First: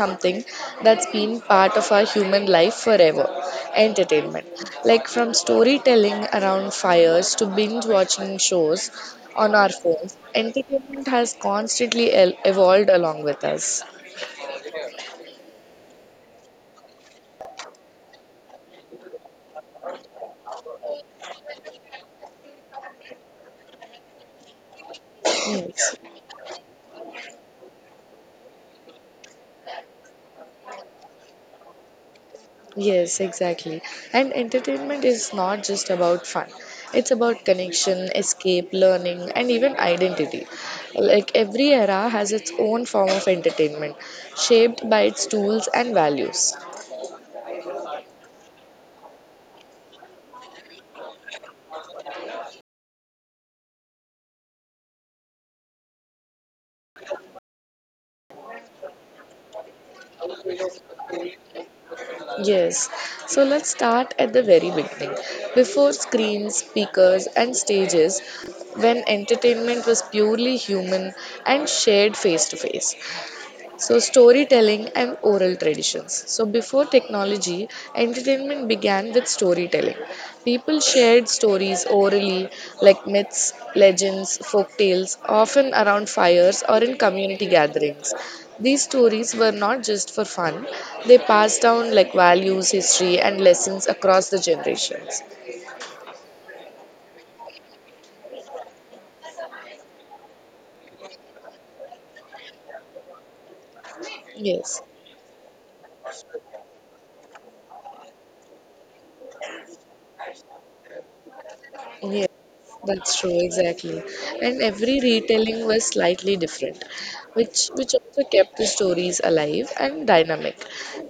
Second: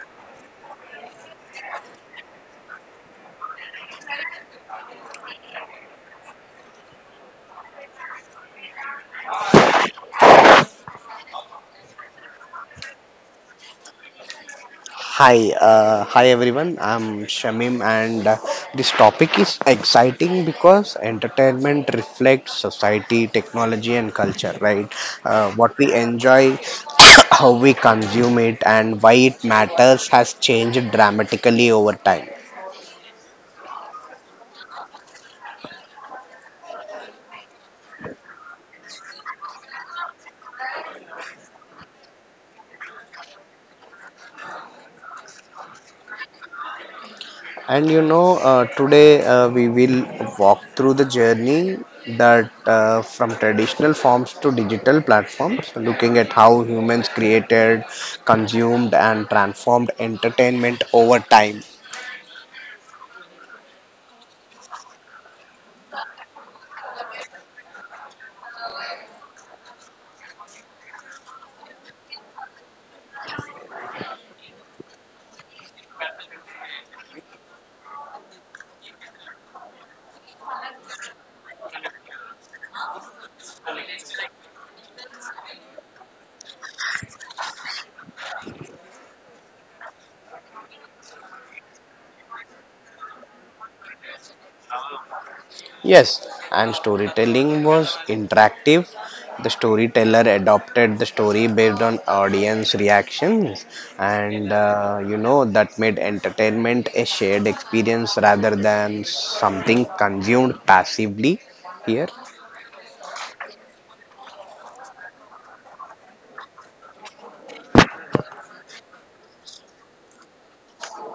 something that's been part of our human life forever, entertainment. Like from storytelling around fires to binge watching shows on our phones, entertainment has constantly evolved along with us. Hi everyone. I'm Shamim, and this topic is exciting because entertainment reflects society, technology, and culture. Right? What we Yes. enjoy, how we consume it, and why it matters has changed dramatically over time. Yes, exactly. And entertainment is not just about fun. It's about connection, escape, learning, and even identity. Like every era has its own form of entertainment, shaped by its tools and values. And today we will walk through the journey that from traditional forms to digital platforms, looking at how humans created, consumed, and transformed entertainment over time. Yes. So let's start at the very beginning. Before screens, speakers, and stages, when entertainment was purely human and shared face to face. So, storytelling and oral traditions. So, before technology, entertainment began with storytelling. People shared stories orally, like myths, legends, folk tales, often around fires or in community gatherings. These stories were not just for fun, they passed down like values, history, and lessons across the generations. Yes, and storytelling was interactive. The storyteller adopted the story based on audience reactions, and Yes. That made entertainment a shared experience rather than something consumed passively here. Yeah, that's true, exactly. And every retelling was slightly different, which also kept the stories alive and dynamic.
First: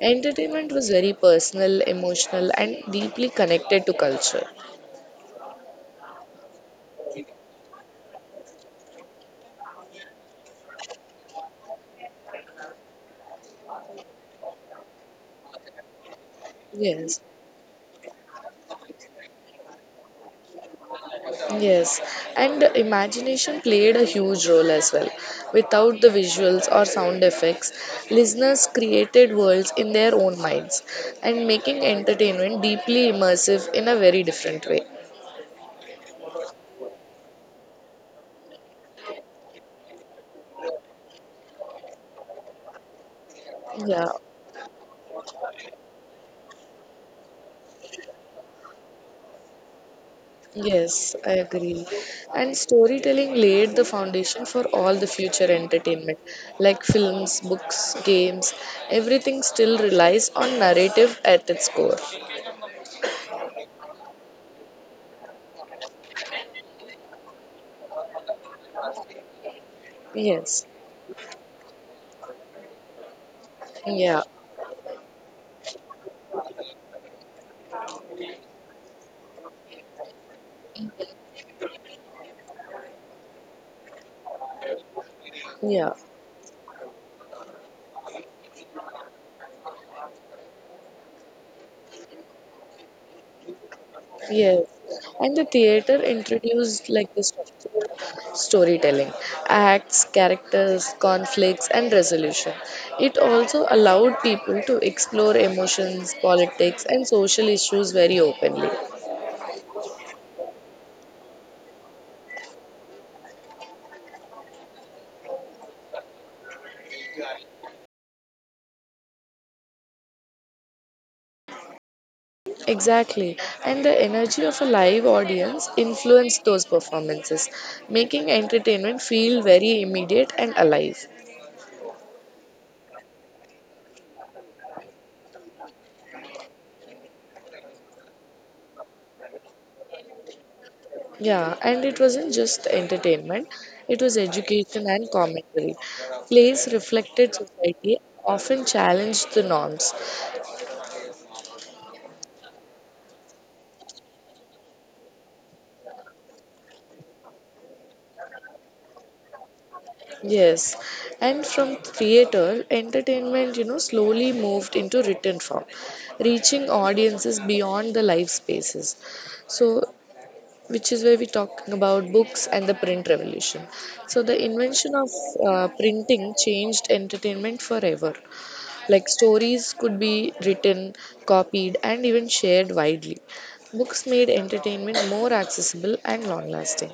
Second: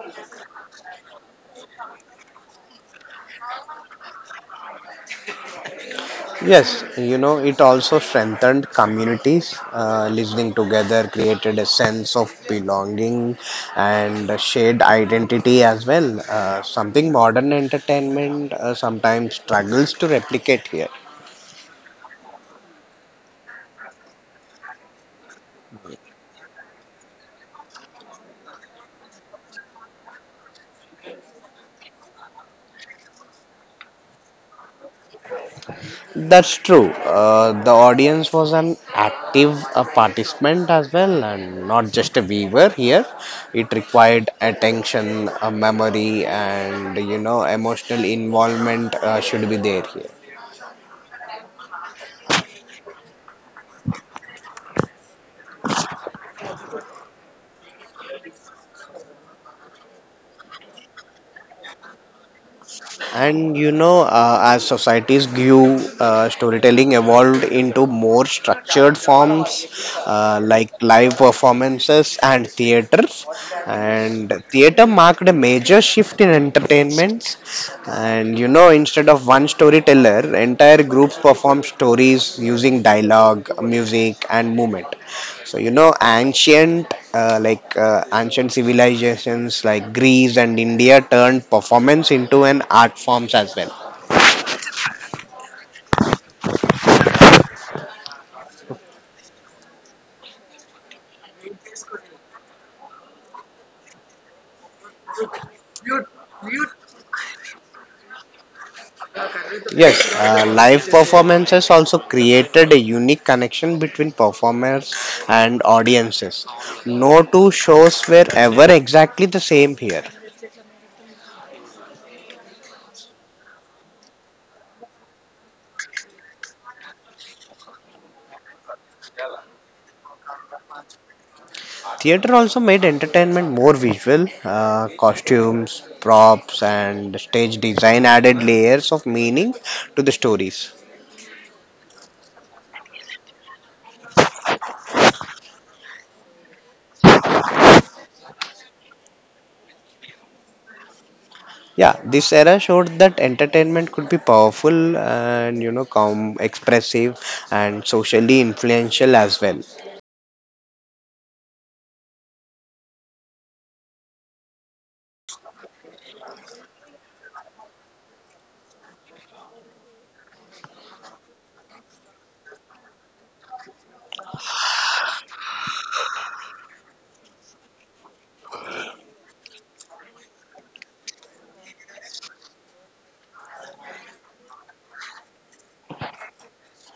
Entertainment was very personal, emotional, and deeply connected to culture. Yes, it also strengthened communities. Listening together created a sense of belonging and a shared identity as well. Something Yes, modern entertainment sometimes struggles to replicate here. yes, and imagination played a huge role as well. Without the visuals or sound effects, listeners created worlds in their own minds and making entertainment deeply immersive in a very different way. That's true. The audience was an active participant as well, and not just a viewer here. It Yeah. required attention, memory, and emotional involvement should be there here. Yes, I agree. And storytelling laid the foundation for all the future entertainment, like films, books, games, everything still relies on narrative at its core. And as societies grew, storytelling evolved into more structured forms like Yes. live performances and theaters. Yeah. And theater marked a major shift in entertainment. And instead of one storyteller, entire groups perform stories using dialogue, music, and movement. So Yeah. Ancient civilizations like Greece and India turned performance into an art forms as well. Yes. And the theater introduced like the structured storytelling, acts, characters, conflicts, and resolution. It also allowed people to explore emotions, politics, and social issues very openly. Yes, live performances also created a unique connection between performers and audiences. No two shows were ever exactly the same here. Exactly. And the energy of a live audience influenced those performances, making entertainment feel very immediate and alive. Theater also made entertainment more visual. Costumes, props, and stage design added layers of meaning to the stories. Yeah, and it wasn't just entertainment, it was education and commentary. Plays reflected society, often challenged the norms. Yeah, this era showed that entertainment could be powerful and calm, expressive, and socially influential as well. Yes, and from theater, entertainment, you know, slowly moved into written form, reaching audiences beyond the live spaces. So which is where we're talking about books and the print revolution. So, the invention of printing changed entertainment forever. Like, stories could be written, copied, and even shared widely. Books made entertainment more accessible and long lasting.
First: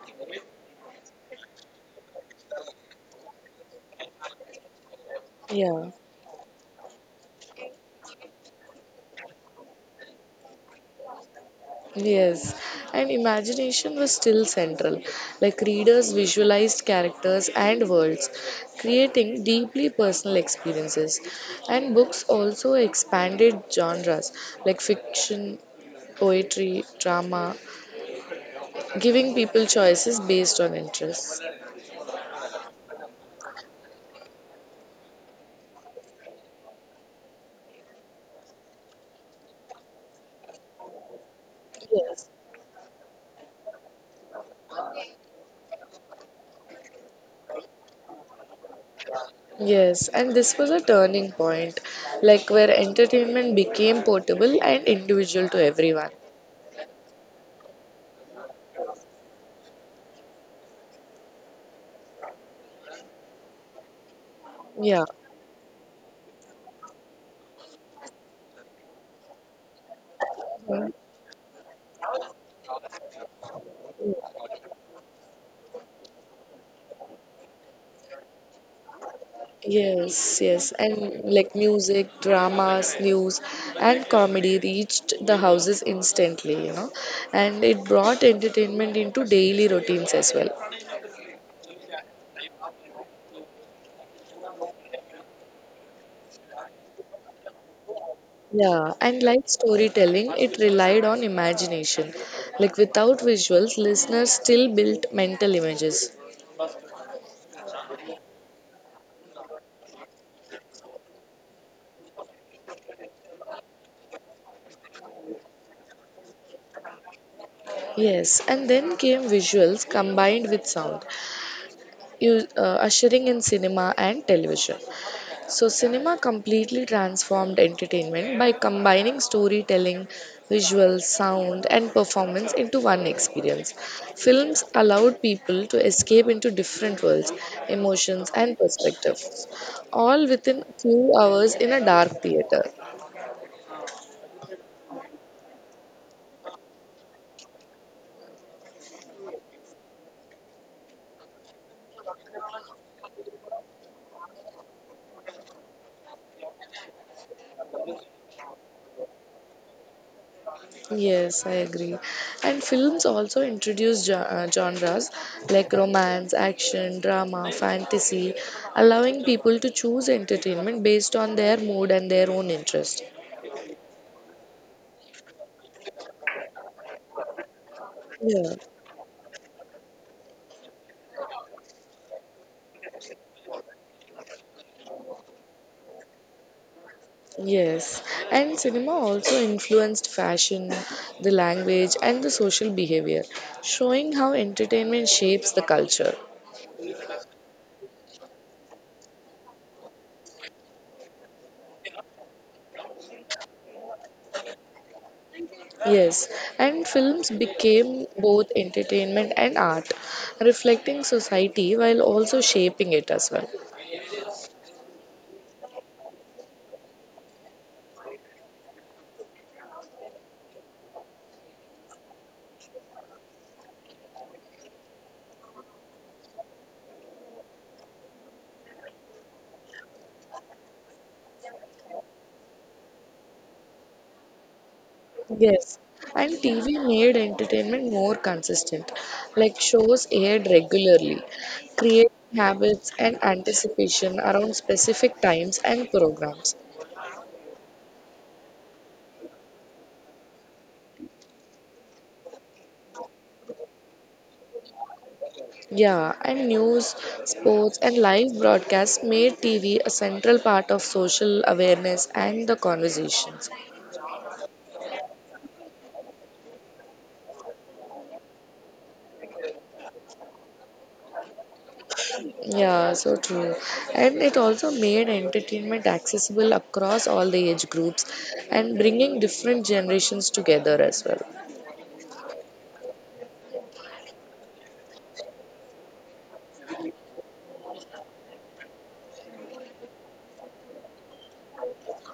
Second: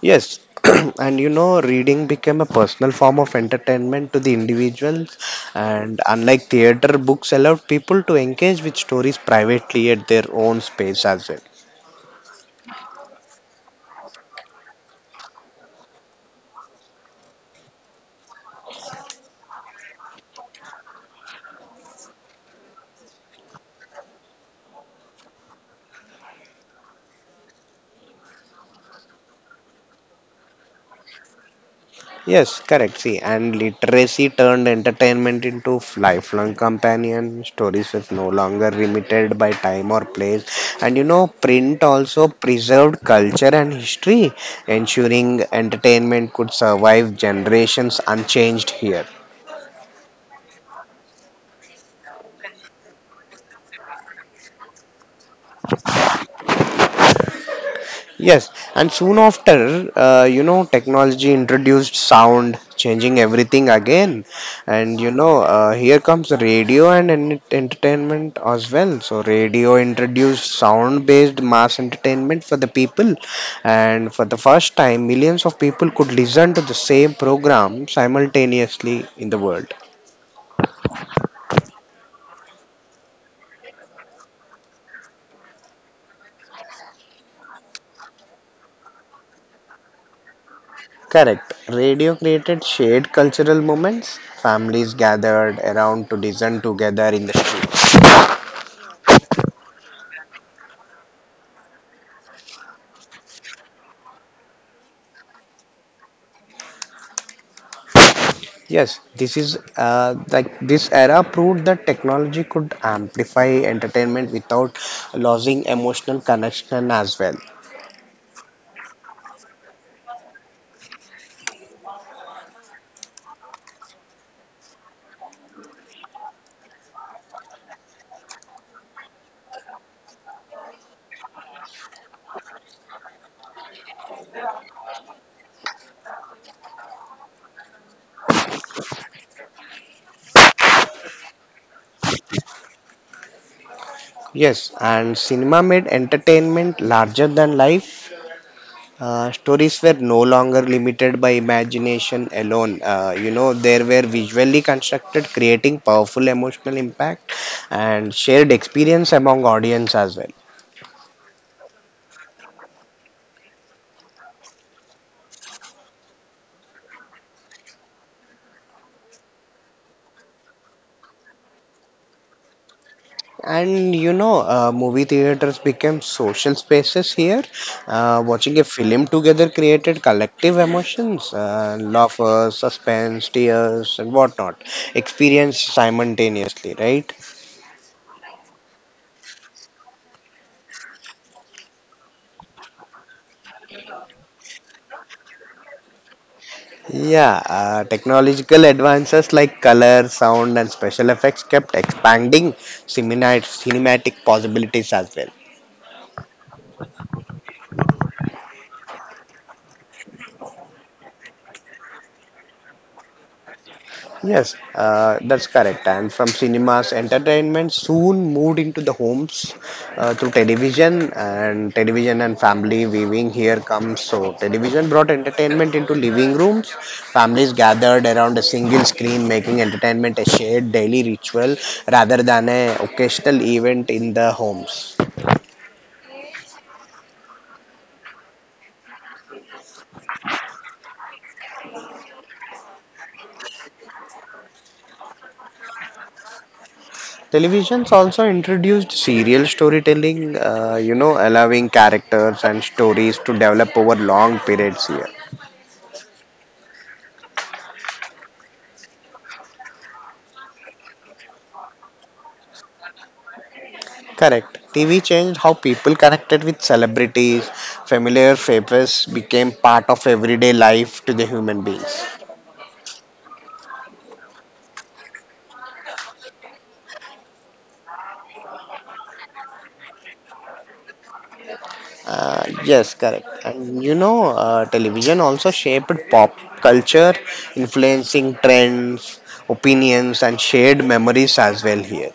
Yes, and reading became a personal form of entertainment to the individuals, Yeah. and unlike theater, books allowed people to engage with stories privately at their own space as well. Yes, and imagination was still central. Like readers visualized characters and worlds, creating deeply personal experiences. And books also expanded genres like fiction, poetry, drama, giving people choices based on interests. Yes, correct. See, and literacy turned entertainment into lifelong companion. Stories was no longer limited by time or place. And print also Yes. preserved culture and history, ensuring entertainment could survive generations unchanged here. Yes, and this was a turning point, like where entertainment became portable and individual to everyone. Yes, and soon after, technology introduced sound, changing everything again. And Yeah. Here comes radio and entertainment as well. So, radio introduced sound based mass entertainment for the people. And for the first time, millions of people could listen to the same program simultaneously in the world. Yes, yes, and like music, dramas, news, and comedy reached the houses instantly, you know, and it brought entertainment into daily routines as well. Correct. Radio created shared cultural moments. Families gathered around to listen together in the street. Yeah, and like storytelling, it relied on imagination. Like without visuals, listeners still built mental images. Yes, this is like this era proved that technology could amplify entertainment without losing emotional connection as well. Yes, and then came visuals combined with sound, ushering in cinema and television. So, cinema completely transformed entertainment by combining storytelling, visuals, sound, and performance into one experience. Films allowed people to escape into different worlds, emotions, and perspectives, all within a few hours in a dark theater. Yes, and cinema made entertainment larger than life. Stories were no longer limited by imagination alone. They were visually constructed, creating powerful emotional impact and shared experience among audience as well. Yes, I agree. And films also introduce genres like romance, action, drama, fantasy, allowing people to choose entertainment based on their mood and their own interest. And movie theaters became social spaces here. Uh, Yeah, watching a film together created collective emotions, laughter, suspense, tears, and whatnot, experienced simultaneously, right? yes. And cinema also influenced fashion, the language, and the social behavior, showing how entertainment shapes the culture. Yeah, technological advances like color, sound, and special effects kept expanding cinematic possibilities as well. Yes, and films became both entertainment and art, reflecting society while also shaping it as well. Yes, that's correct. And from cinemas, entertainment soon moved into the homes through television and television and family viewing. Here comes so television brought entertainment into living rooms. Families gathered around a single screen, making entertainment a shared daily ritual rather than a occasional event in the homes. Yes, and TV made entertainment more consistent, like shows aired regularly, creating habits and anticipation around specific times and programs. Televisions also introduced serial storytelling, allowing characters and stories to develop over long periods here. Yeah, and news, sports, and live broadcasts made TV a central part of social awareness and the conversations. Correct. TV changed how people connected with celebrities. Familiar faces became part of everyday life to the human beings. Yeah, so true. And it also made entertainment accessible across all the age groups and bringing different generations together as well. Yes, correct. And television also shaped pop culture, influencing trends, opinions, and shared memories as well here.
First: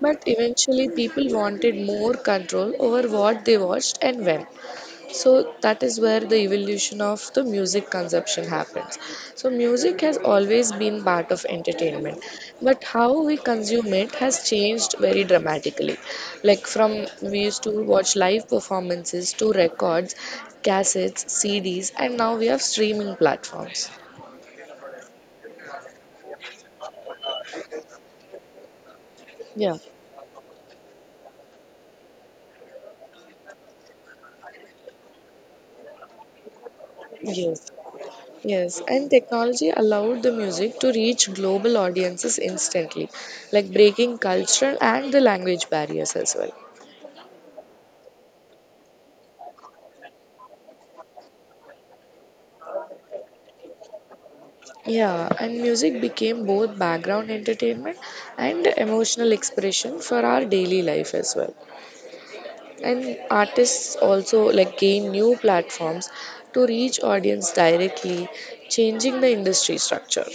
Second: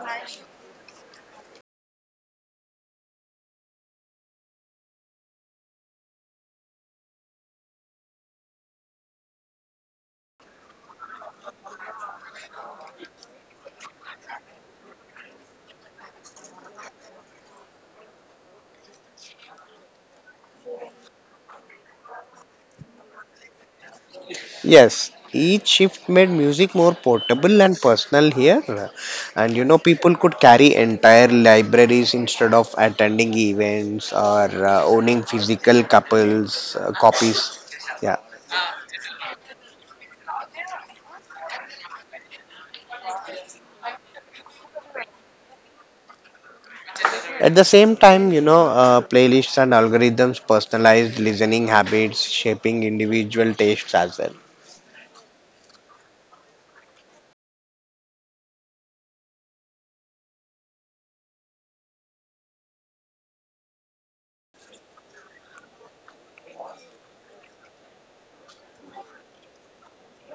But eventually, people wanted more control over what they watched and when. So that is where the evolution of the music consumption happens. So music has always been part of entertainment, but how we consume it has changed very dramatically. Like from we used to watch live performances to records, cassettes, CDs, and now we have streaming platforms. Yes, each shift made music more portable and personal here. And Yeah. People could carry entire libraries instead of attending events or owning physical couples copies. Yes. Yeah. Yes, and technology allowed the music to reach global audiences instantly, like breaking cultural and the language barriers as well. At the same time, playlists and algorithms personalized listening habits, shaping individual tastes as well. Yeah, and music became both background entertainment and emotional expression for our daily life as well. And artists also like gain new platforms to reach audience directly, changing the industry structure.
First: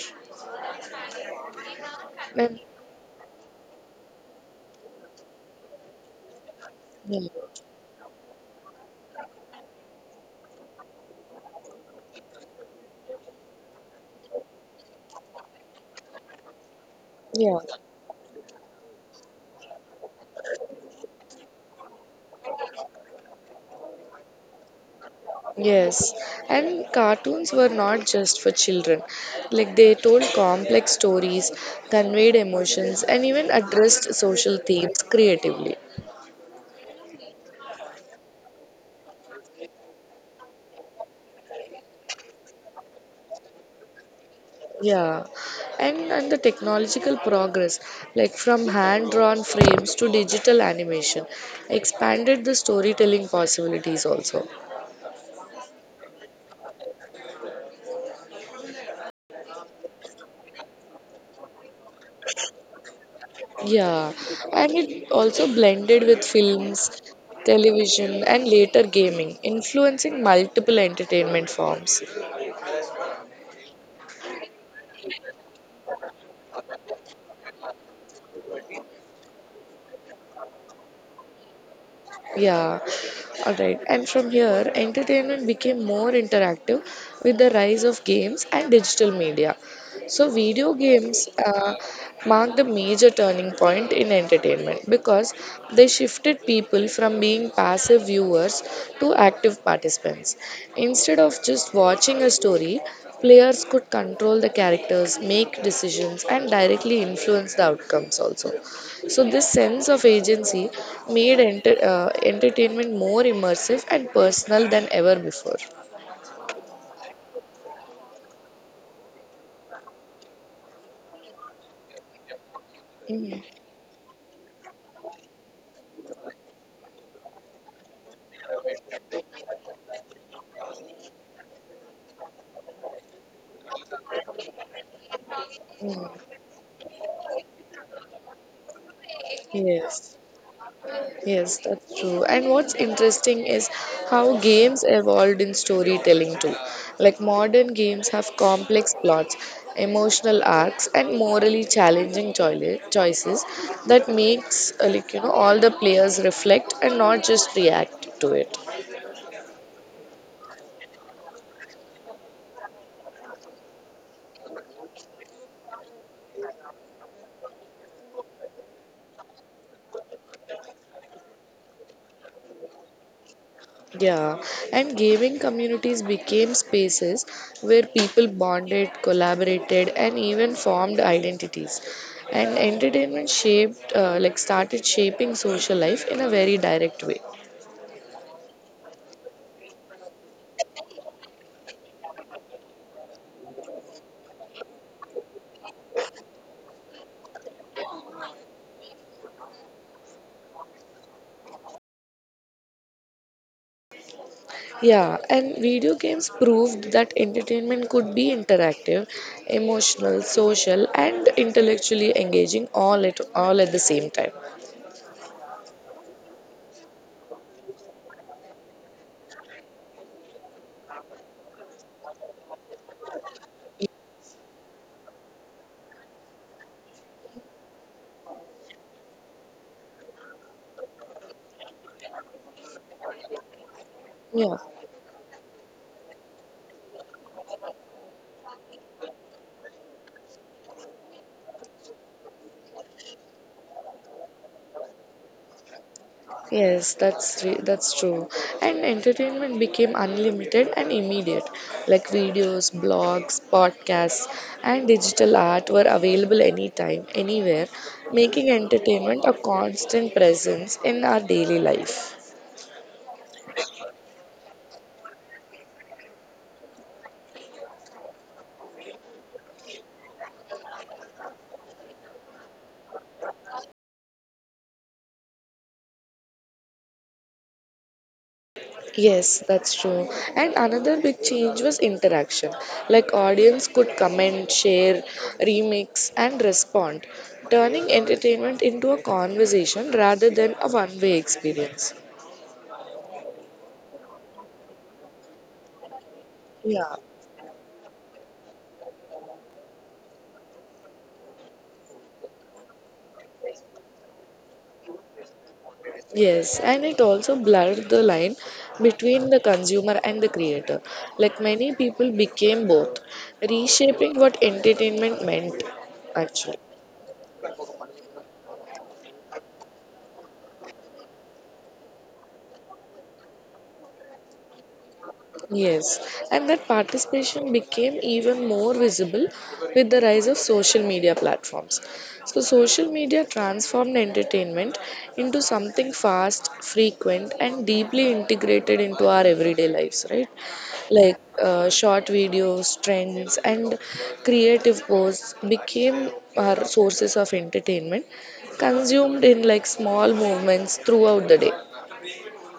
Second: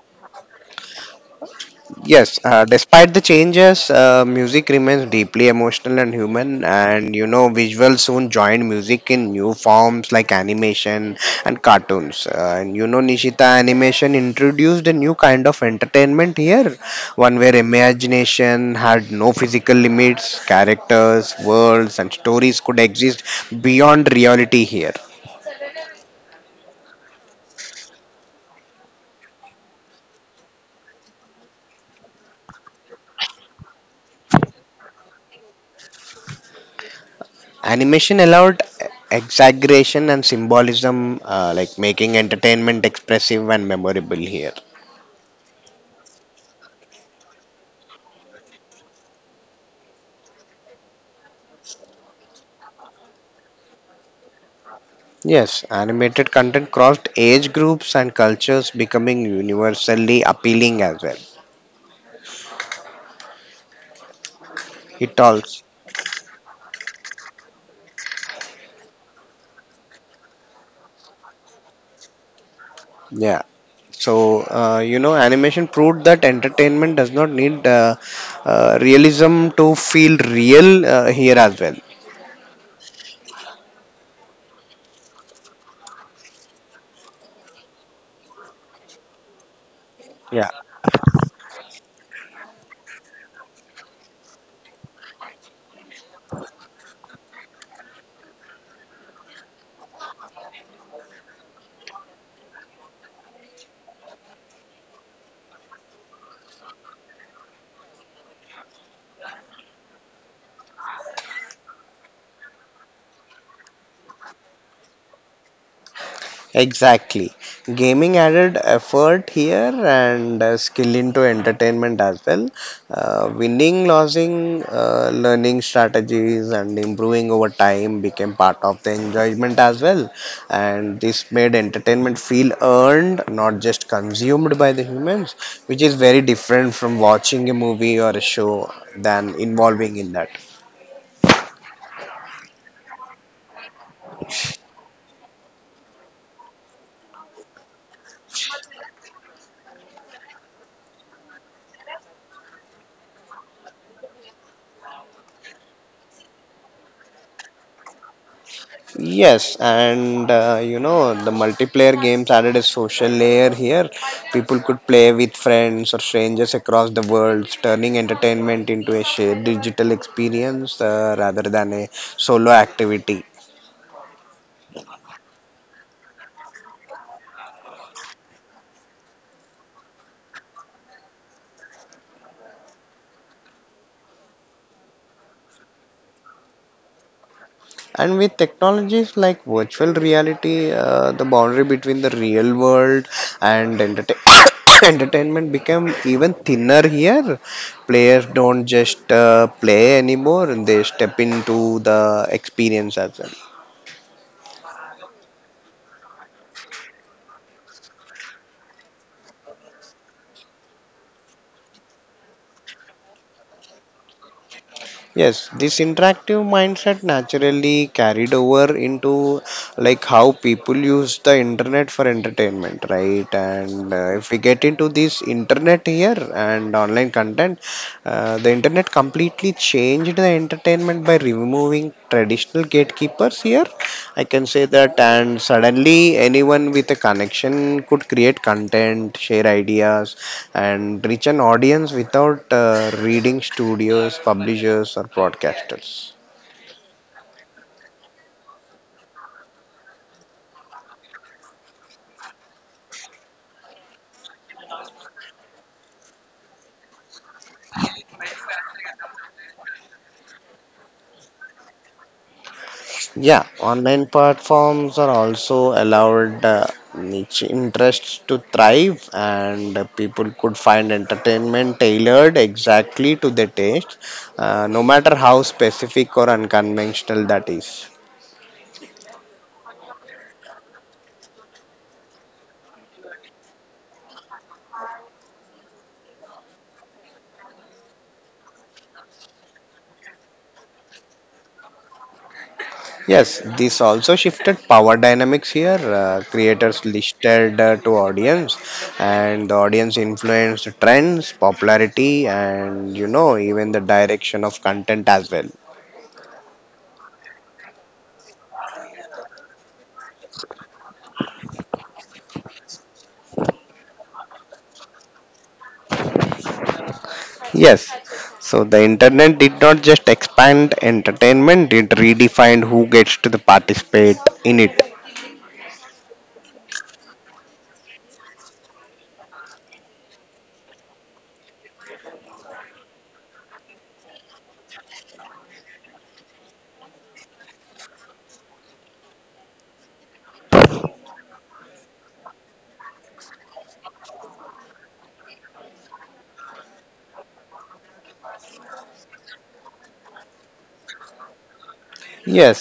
Yes, And despite the changes, music remains deeply emotional and human, and yeah. Visuals soon joined music in new forms like animation and cartoons. Nishita Animation introduced a new kind of entertainment here, one where Yeah. imagination had no physical limits, characters, worlds, and stories could exist beyond reality here. Yes, and cartoons were not just for children. Like they told complex stories, conveyed emotions, and even addressed social themes creatively. Animation allowed exaggeration and symbolism, making entertainment expressive and memorable here. Yeah, and the technological progress, like from hand-drawn frames to digital animation, expanded the storytelling possibilities also. Yes, animated content crossed age groups and cultures, becoming universally appealing as well. Yeah, and it It also also, blended with films, television, and later gaming, influencing multiple entertainment forms. yeah. So, animation proved that entertainment does not need realism to feel real here as well. Yeah, alright. And from here, entertainment became more interactive with the rise of games and digital media. So, Yeah. video games marked a major turning point in entertainment because they shifted people from being passive viewers to active participants. Instead of just watching a story, players could control the characters, make decisions, and directly influence the outcomes also. So this sense of agency made entertainment more immersive and personal than ever before. Exactly. Gaming added effort here and skill into entertainment as well. Uh, Mm. winning, losing, learning strategies, and improving over time became part of the enjoyment as well. And this made entertainment feel earned, not just consumed by the humans, which is very different from watching a movie or a show than involving in Yes, that. yes, that's true. And what's interesting is how games evolved in storytelling too. Like modern games have complex plots, emotional arcs, and morally challenging choices that makes like you know all the players reflect and not just react to it. Yes, and the multiplayer games added a social layer here. People could play with friends or strangers across the world, turning entertainment into a shared digital experience rather than a solo activity. Yeah, and gaming communities became spaces where people bonded, collaborated, and even formed identities. And entertainment shaped, started shaping social life in a very direct way. And with technologies like virtual reality, the boundary between the real world and entertainment. Entertainment became even thinner here. Players don't just play anymore. They step into the experience as well. Yeah, and video games proved that entertainment could be interactive, emotional, social, and intellectually engaging all at the same time. Yes, this interactive mindset naturally carried over into like how people use the internet for entertainment, right? And if we get into this internet here and online content, the internet completely changed the entertainment by removing traditional gatekeepers here, I can Yeah. say that, and suddenly anyone with a connection could create content, share ideas, and reach an audience without reading studios, publishers, or broadcasters. Yes, that's true. And entertainment became unlimited and immediate. Like videos, blogs, podcasts, and digital art were available anytime, anywhere, making entertainment a constant presence in our daily life. Yeah, online platforms are also allowed niche interests to thrive, and people could find entertainment tailored exactly to their taste, no matter how specific or unconventional that is. Yes, that's true. And another big change was interaction. Like audience could comment, share, remix and respond, turning entertainment into a conversation rather than a one-way experience. Yes, this also shifted power dynamics here. Creators Yeah. listed to audience, and the audience influenced trends, popularity, and even the direction of content as well. Yes, and it also blurred the line between the consumer and the creator. Like many people became both, reshaping what entertainment meant, actually. Yes, so the internet did not just expand entertainment; it redefined who gets to the participate in it. Yes, and that participation became even more visible with the rise of social media platforms. So, social media transformed entertainment into something fast, frequent, and deeply integrated into our everyday lives, right? Like short videos, trends, and creative posts became our sources of entertainment, consumed in like small movements throughout the day. Yes,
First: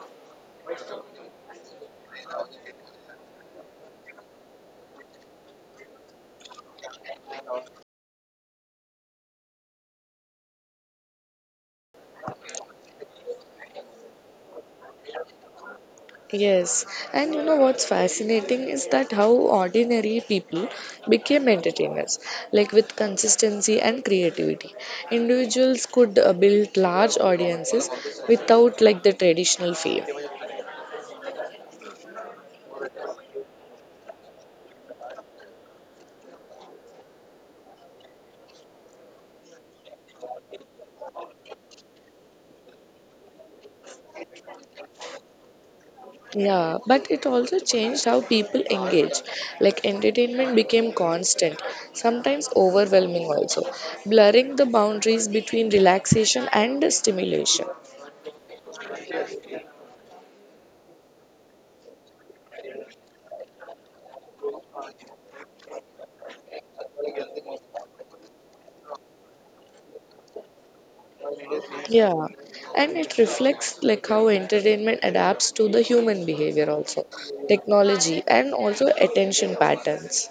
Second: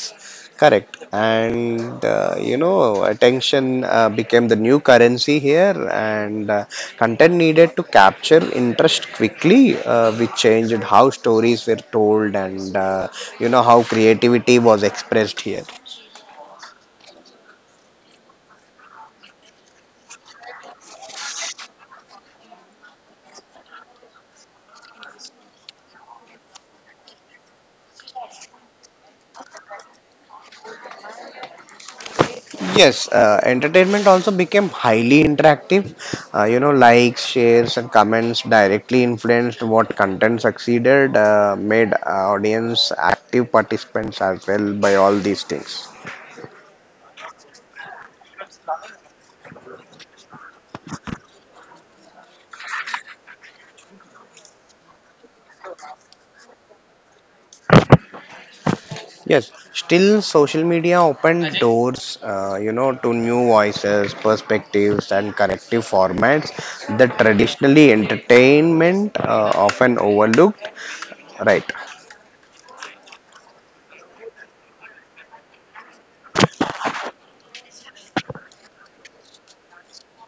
correct. And attention became the new currency here, and content needed to capture interest quickly, which changed how stories were told and how creativity was expressed here. Yes, and you know what's fascinating is that how ordinary people became entertainers, like with consistency and creativity. Individuals could build large audiences without like the traditional fame. Yes, entertainment also became highly interactive. Likes, shares, and comments directly influenced what content succeeded, made audience active participants as well by all these things. Yeah, but it also changed how people engage. Like entertainment became constant, sometimes overwhelming also, blurring the boundaries between relaxation and stimulation. Yes, still social media opened doors, to new voices, perspectives, and corrective formats that traditionally entertainment often overlooked. Right. Yeah, and it reflects like how entertainment adapts to the human behavior also, technology and also attention patterns.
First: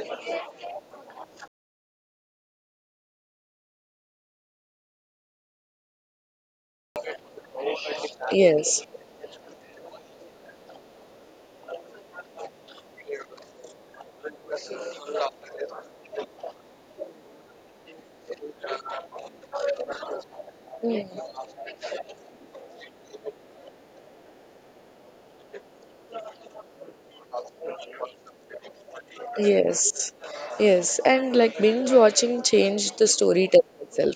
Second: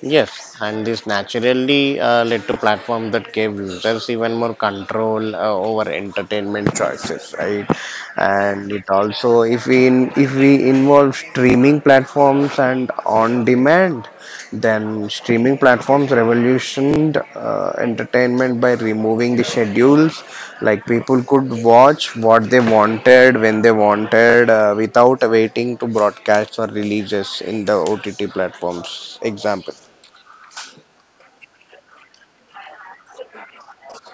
Yes, and this naturally led to platforms that gave users even more control over entertainment choices, right? And Yes. it also, if we involve streaming platforms and on demand, then streaming platforms revolutioned entertainment by removing the schedules. Like people Mm. could watch what they wanted when they wanted without waiting to broadcast or releases in the OTT platforms. Example. Yes. Yes. And like binge watching changed the storytelling itself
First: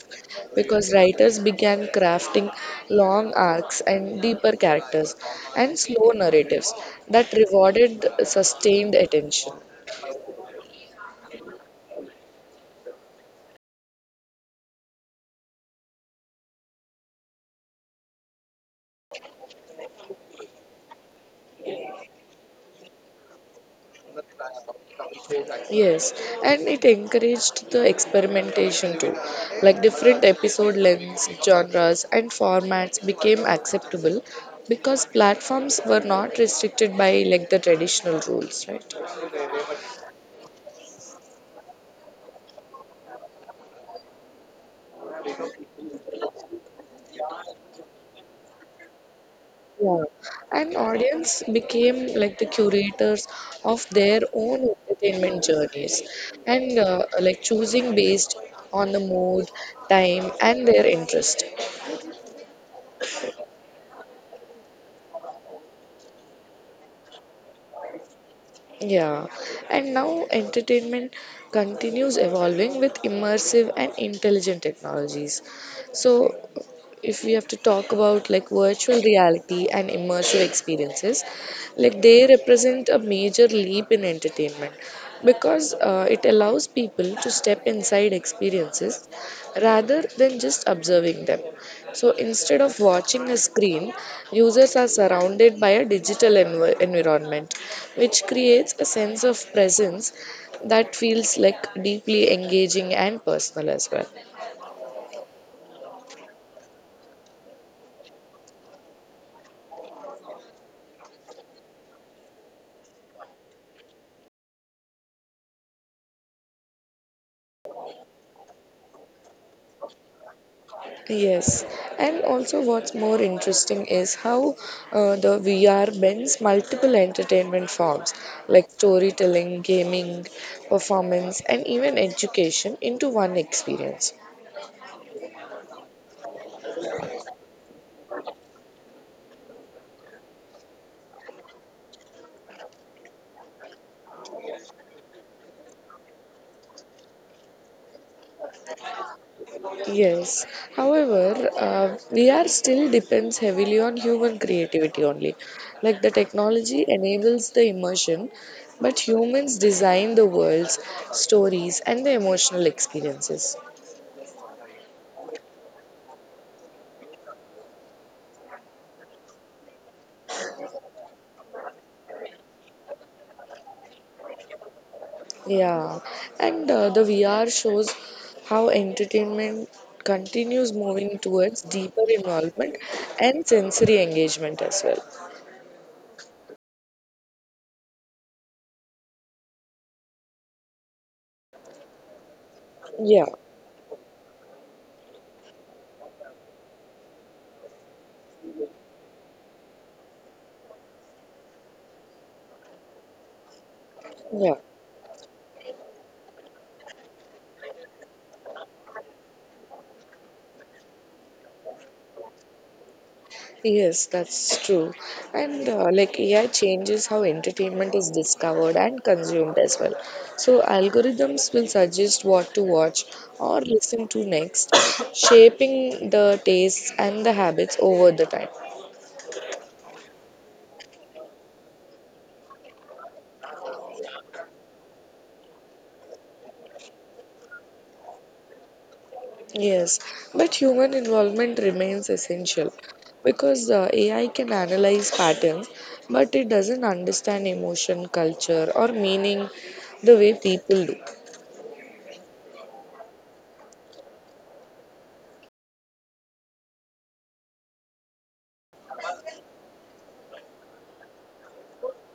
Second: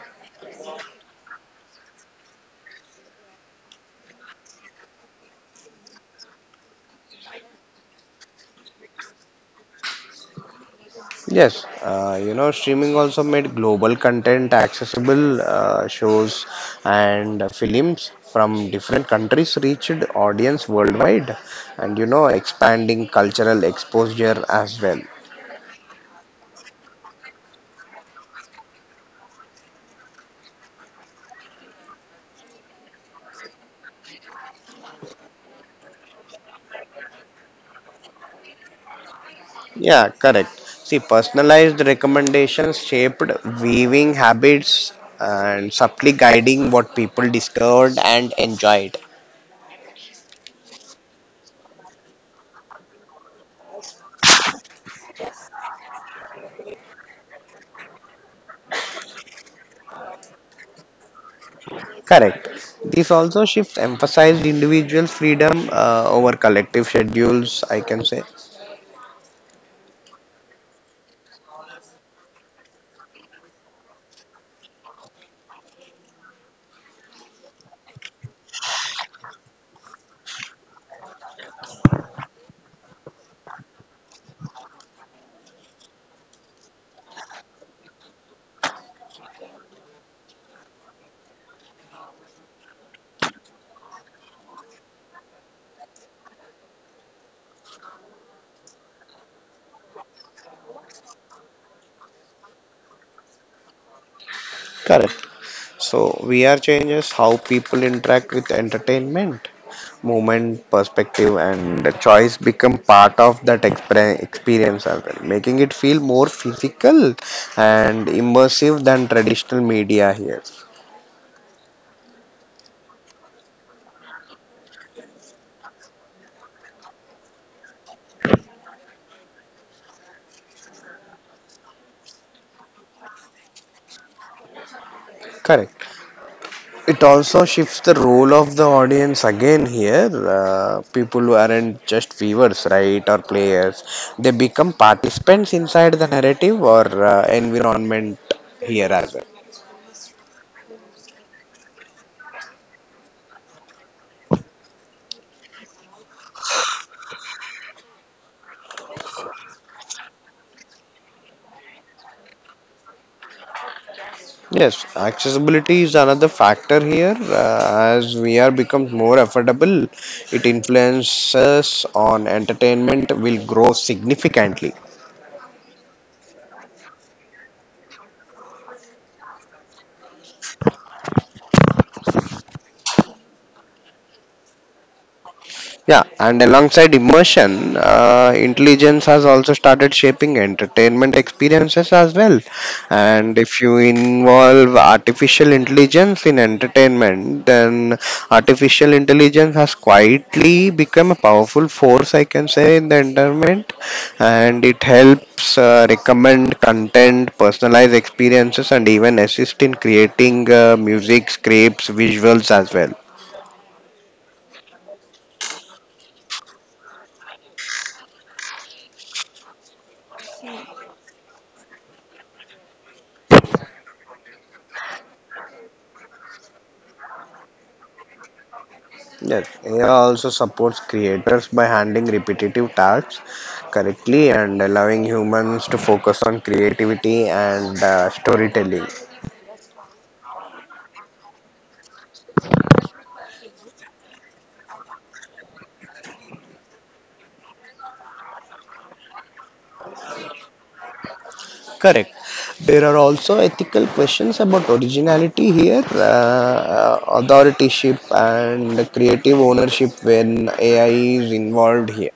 because writers began crafting long arcs and deeper characters and slow narratives that rewarded sustained attention. Yes, streaming also made global content accessible. Shows and films from different countries reached audience worldwide, and expanding cultural exposure as well. Yes, and it encouraged the experimentation too. Like different episode lengths, genres, and formats became acceptable because platforms were not restricted by like the traditional rules, right? Yeah, correct. See, personalized recommendations shaped viewing habits and subtly guiding what people discovered and enjoyed. Yeah, and audience became like the curators of their own entertainment journeys and like choosing based on the mood, time, and their interest. Correct. This also shifts emphasized individual freedom over collective schedules, I can say. Yeah, and now entertainment continues evolving with immersive and intelligent technologies. So, if we have to talk about like virtual reality and immersive experiences, like they represent a major leap in entertainment because it allows people to step inside experiences rather than just observing them. So instead of watching a screen, users are surrounded by a digital environment which creates a sense of presence that feels like deeply engaging and personal as well. Correct. So, VR changes how people interact with entertainment. Movement, perspective, and the choice become part of that experience as well, making it feel more physical and immersive than traditional media here. Yes, and also what's more interesting is how the VR blends multiple entertainment forms like storytelling, gaming, performance, and even education into one experience. Correct. It also shifts the role of the audience again here. People who aren't just viewers, right, or players, they become participants inside the narrative or environment here as well. Yes, however, VR still depends heavily on human creativity only. Like the technology enables the immersion, but humans design the worlds, stories, and the emotional experiences. Yes, accessibility is another factor here. As VR becomes more affordable, it influences on entertainment will grow significantly. Yeah, and the VR shows how entertainment continues moving towards deeper involvement and sensory engagement as well. Yeah, and alongside immersion, intelligence has also started shaping entertainment experiences as well. Yeah, And if you involve artificial intelligence in entertainment, then artificial intelligence has quietly become a powerful force, I can say, in the entertainment. yeah, And it helps recommend content, personalize experiences, and even assist in creating music, scripts, visuals as well. yes, that's true. And like AI changes how entertainment is discovered and consumed as well. So, algorithms will suggest what to watch or listen to next, shaping the tastes and the habits over the time. Yes, AI also supports creators by handling repetitive tasks correctly and allowing humans to focus on creativity and storytelling. Yes, but human involvement remains essential because AI can analyze patterns, but it doesn't understand emotion, culture, or meaning the way people do. Correct. There are also ethical questions about originality here, authorship, and creative ownership when AI is involved here.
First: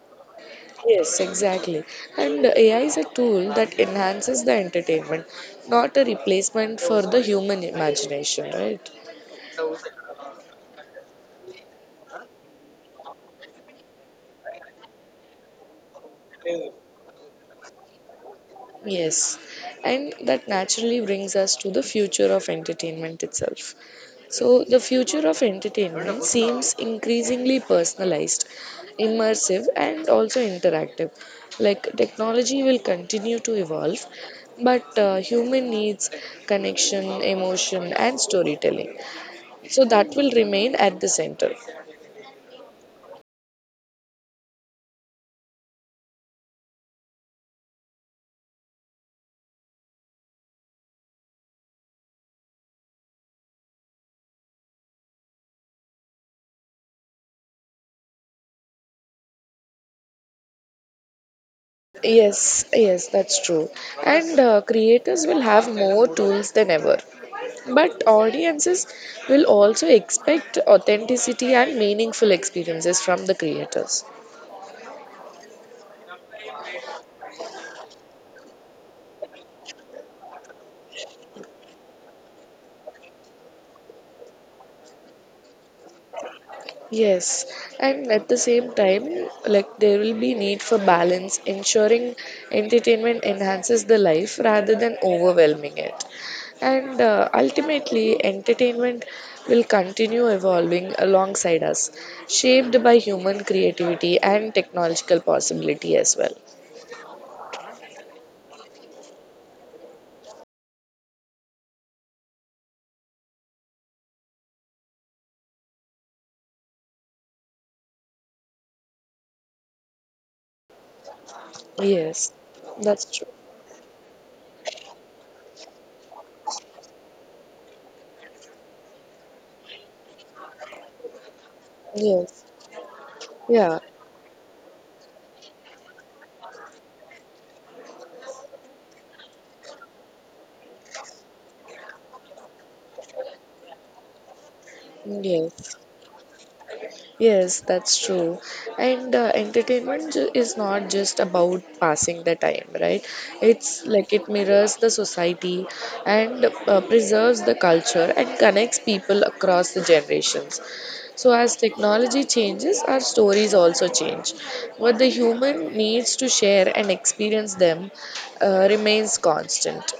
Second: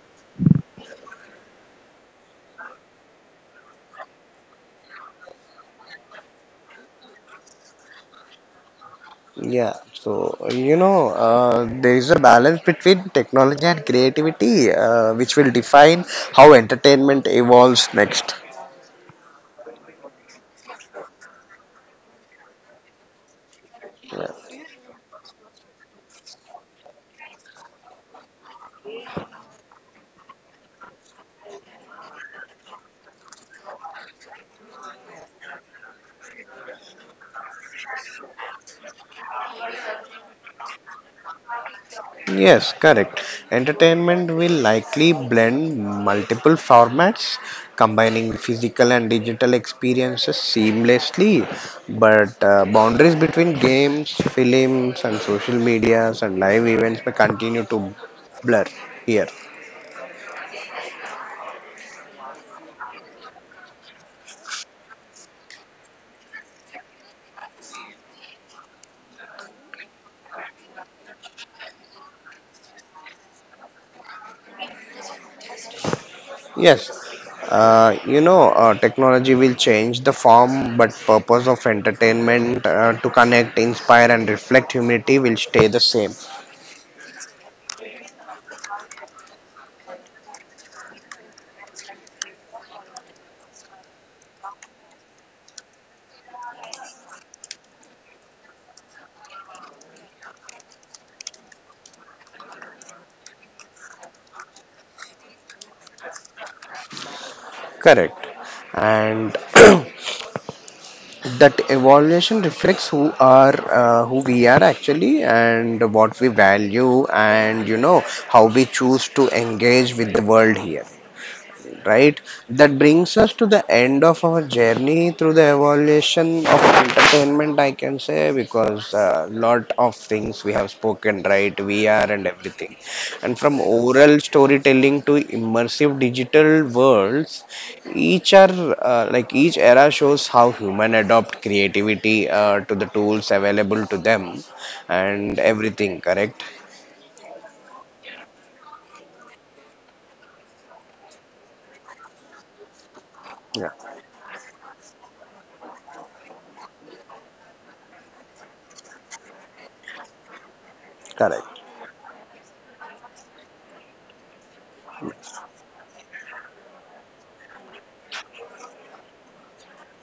Yes, exactly. And AI is a tool that enhances the entertainment, not a replacement for the human imagination, right? Yeah, so there is a balance between technology and creativity, which will define how entertainment evolves next. Yes, and that naturally brings us to the future of entertainment itself. So, the future of entertainment seems increasingly personalized, immersive, and also interactive. Like technology will continue to evolve, but human needs, connection, emotion, and storytelling. So, that will remain at the center. Yes, correct. Entertainment will likely blend multiple formats, combining physical and digital experiences seamlessly. But boundaries between games, films, and social medias and live events may continue to blur here. Yes, yes, that's true. And creators will have more tools than ever. But audiences will also expect authenticity and meaningful experiences from the creators. Yes, technology will change the form, but purpose of entertainment to connect, inspire, and reflect humanity will stay the same. Yes, and at the same time, like there will be need for balance, ensuring entertainment enhances the life rather than overwhelming it. And ultimately, entertainment will continue evolving alongside us, shaped by human creativity and technological possibility as well. Correct. And that evaluation reflects who we are actually and what we value and how we choose to engage with the world here, right? Yes, That that's brings true. us to the end of our journey through the evolution of entertainment, I can say, because a lot of things we have spoken, right? VR and Yes, everything. And from yeah, oral storytelling to immersive digital worlds, each are like each era shows how human adopt creativity to the tools available to them and yes. everything, correct? Yes, that's true. And entertainment is not just about passing the time, right? Yeah, It's like it mirrors the society and preserves the culture and connects people across the generations. So, as correct. technology changes, our stories also change. What the human needs to share and experience them remains constant,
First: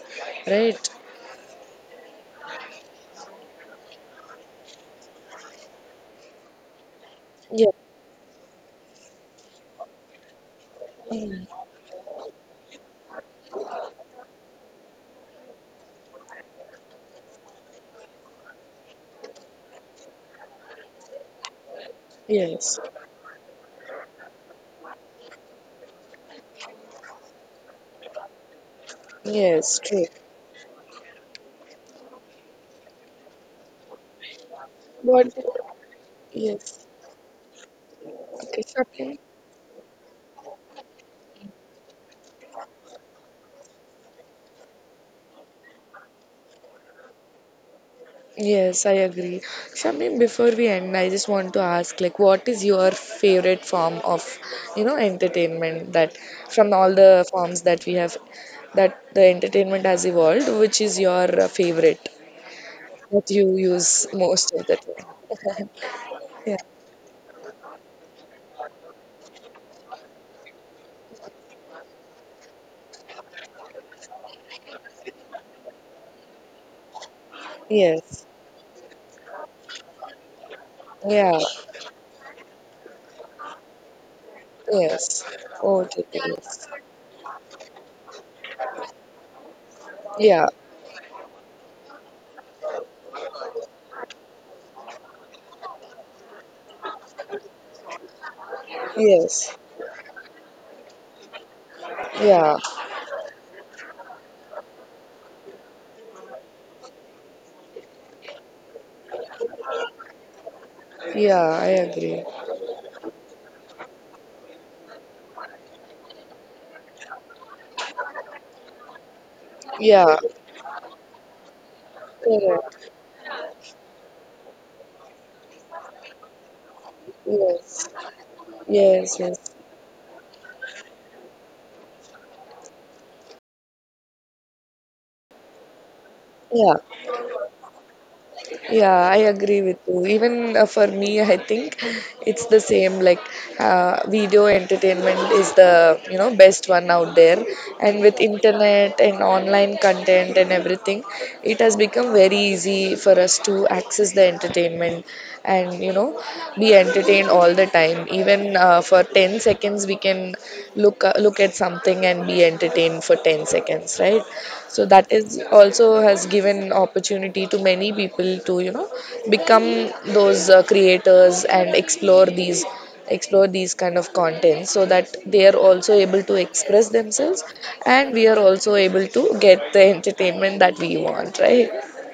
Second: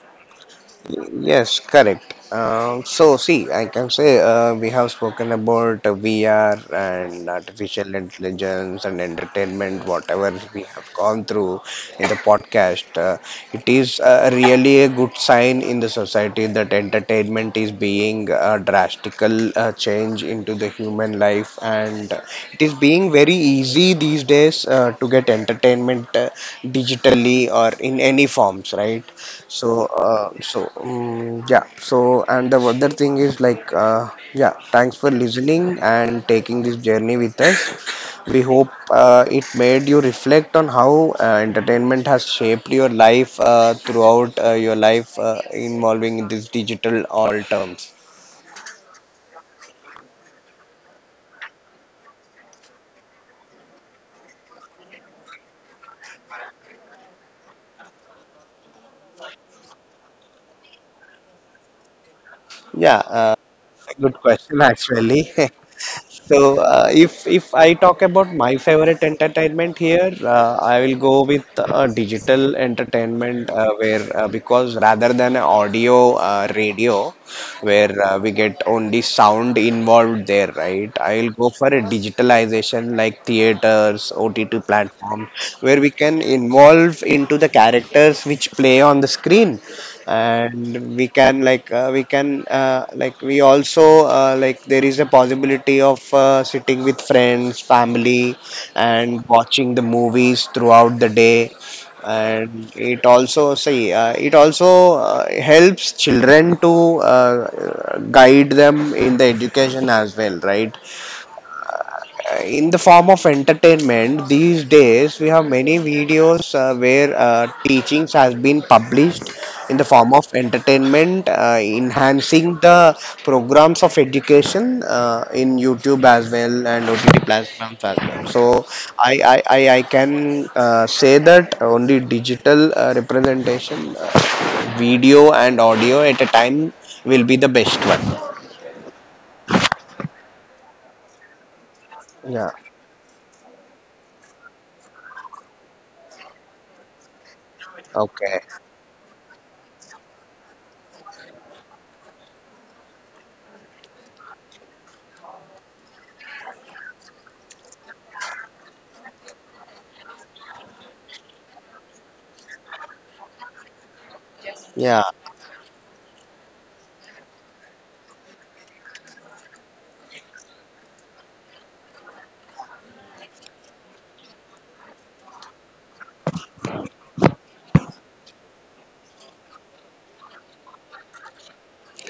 right? Yes, correct. See, I can say we have spoken about VR and Yeah. artificial intelligence and entertainment, whatever we have gone Mm. through in the podcast. It is really a good sign in the society that entertainment is being a drastical change into the human life, and it is Yes. being very easy these days to get entertainment digitally or in any forms, right? so Yes, true. uh, so um, yeah so and the other thing is thanks for But listening and taking this yes. journey with us. We Okay, hope so— it made you reflect on how entertainment has shaped your life throughout your life involving in this digital all terms. Yes, I agree. Shamim, before we end, I just want to ask, like, what is your favorite form of, you know, entertainment that, from all the forms that we have, that the entertainment has evolved, which is your favorite yeah that uh, you use Good most question of the time? actually. Yeah. So, if I talk about my favorite entertainment here, I will go with digital entertainment, where because rather than audio radio, where Yes. we get only sound involved there, right? I'll Yeah. go for a digitalization like theaters, OTT Yes. platform where Oh, we can yes. involve into the characters which play on the screen, Yeah. and we can like we can like we also like there is a possibility of sitting with friends family and Yes. watching the movies throughout the day. Yeah. And it also helps children to guide them in the education as well, right? Yeah, I agree. In the form of entertainment, these days we have many videos where teachings has been published in the form Yeah. of entertainment, enhancing Correct. the programs of education in youtube as well and ott platforms Yes. as well. So i Yes. Yes. i i, I can say that only digital representation, video and audio at a Yeah. time will be the best one. Yeah, I agree with you. Even for me, I think it's Yeah, the same. Like, video entertainment is the you know best one out there, and with okay, internet and online content and everything, it has become very easy for us to access the entertainment and you know be entertained all the time. Even for 10 seconds, we can look at something and be entertained for 10 seconds, right? So yeah. that is also has given opportunity to many people to you know become those creators and explore these kind of content so that they are also able to express themselves and we are also able to get the entertainment that we want, right?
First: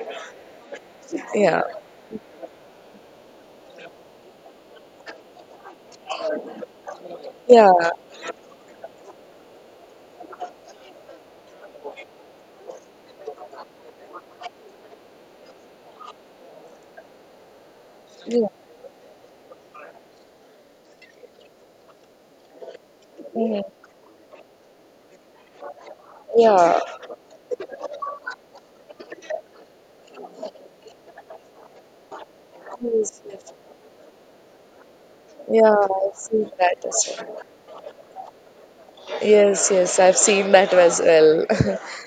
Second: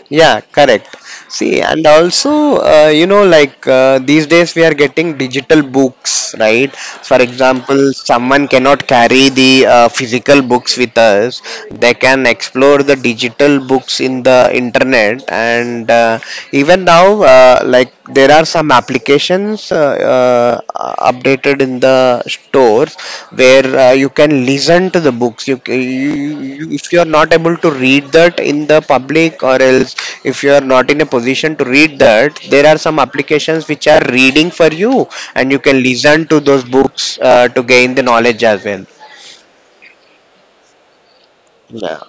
Yeah, correct. See, Yeah. and also, these days we are getting digital books, right? For Yeah. example, someone cannot carry the physical books with us. They can explore the digital books in the internet, and even now, there are Yeah. some applications uh, updated in the stores Mhm. where you can listen to the books you, Yeah. if you are not able to read that in the public, or else if you are not in a position to read that, there are some Yes, yes. applications which are reading for you, and you Yeah, can I've listen to seen those that as books well. To gain the knowledge as well. Yes, yes, I've seen that as well. Yeah,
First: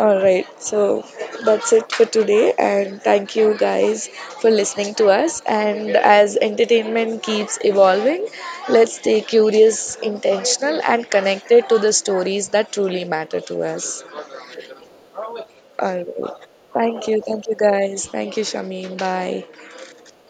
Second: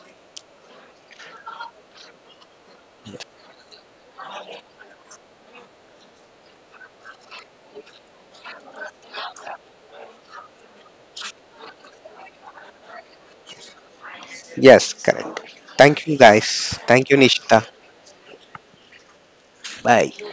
All right, so that's it for today, and thank you guys for listening to us. And as entertainment keeps evolving, let's stay curious, intentional, and connected to the stories that truly matter to us. yes, correct. All Thank right, you guys. Thank you thank you Nishita. guys, thank you, Shamin. Bye. Bye.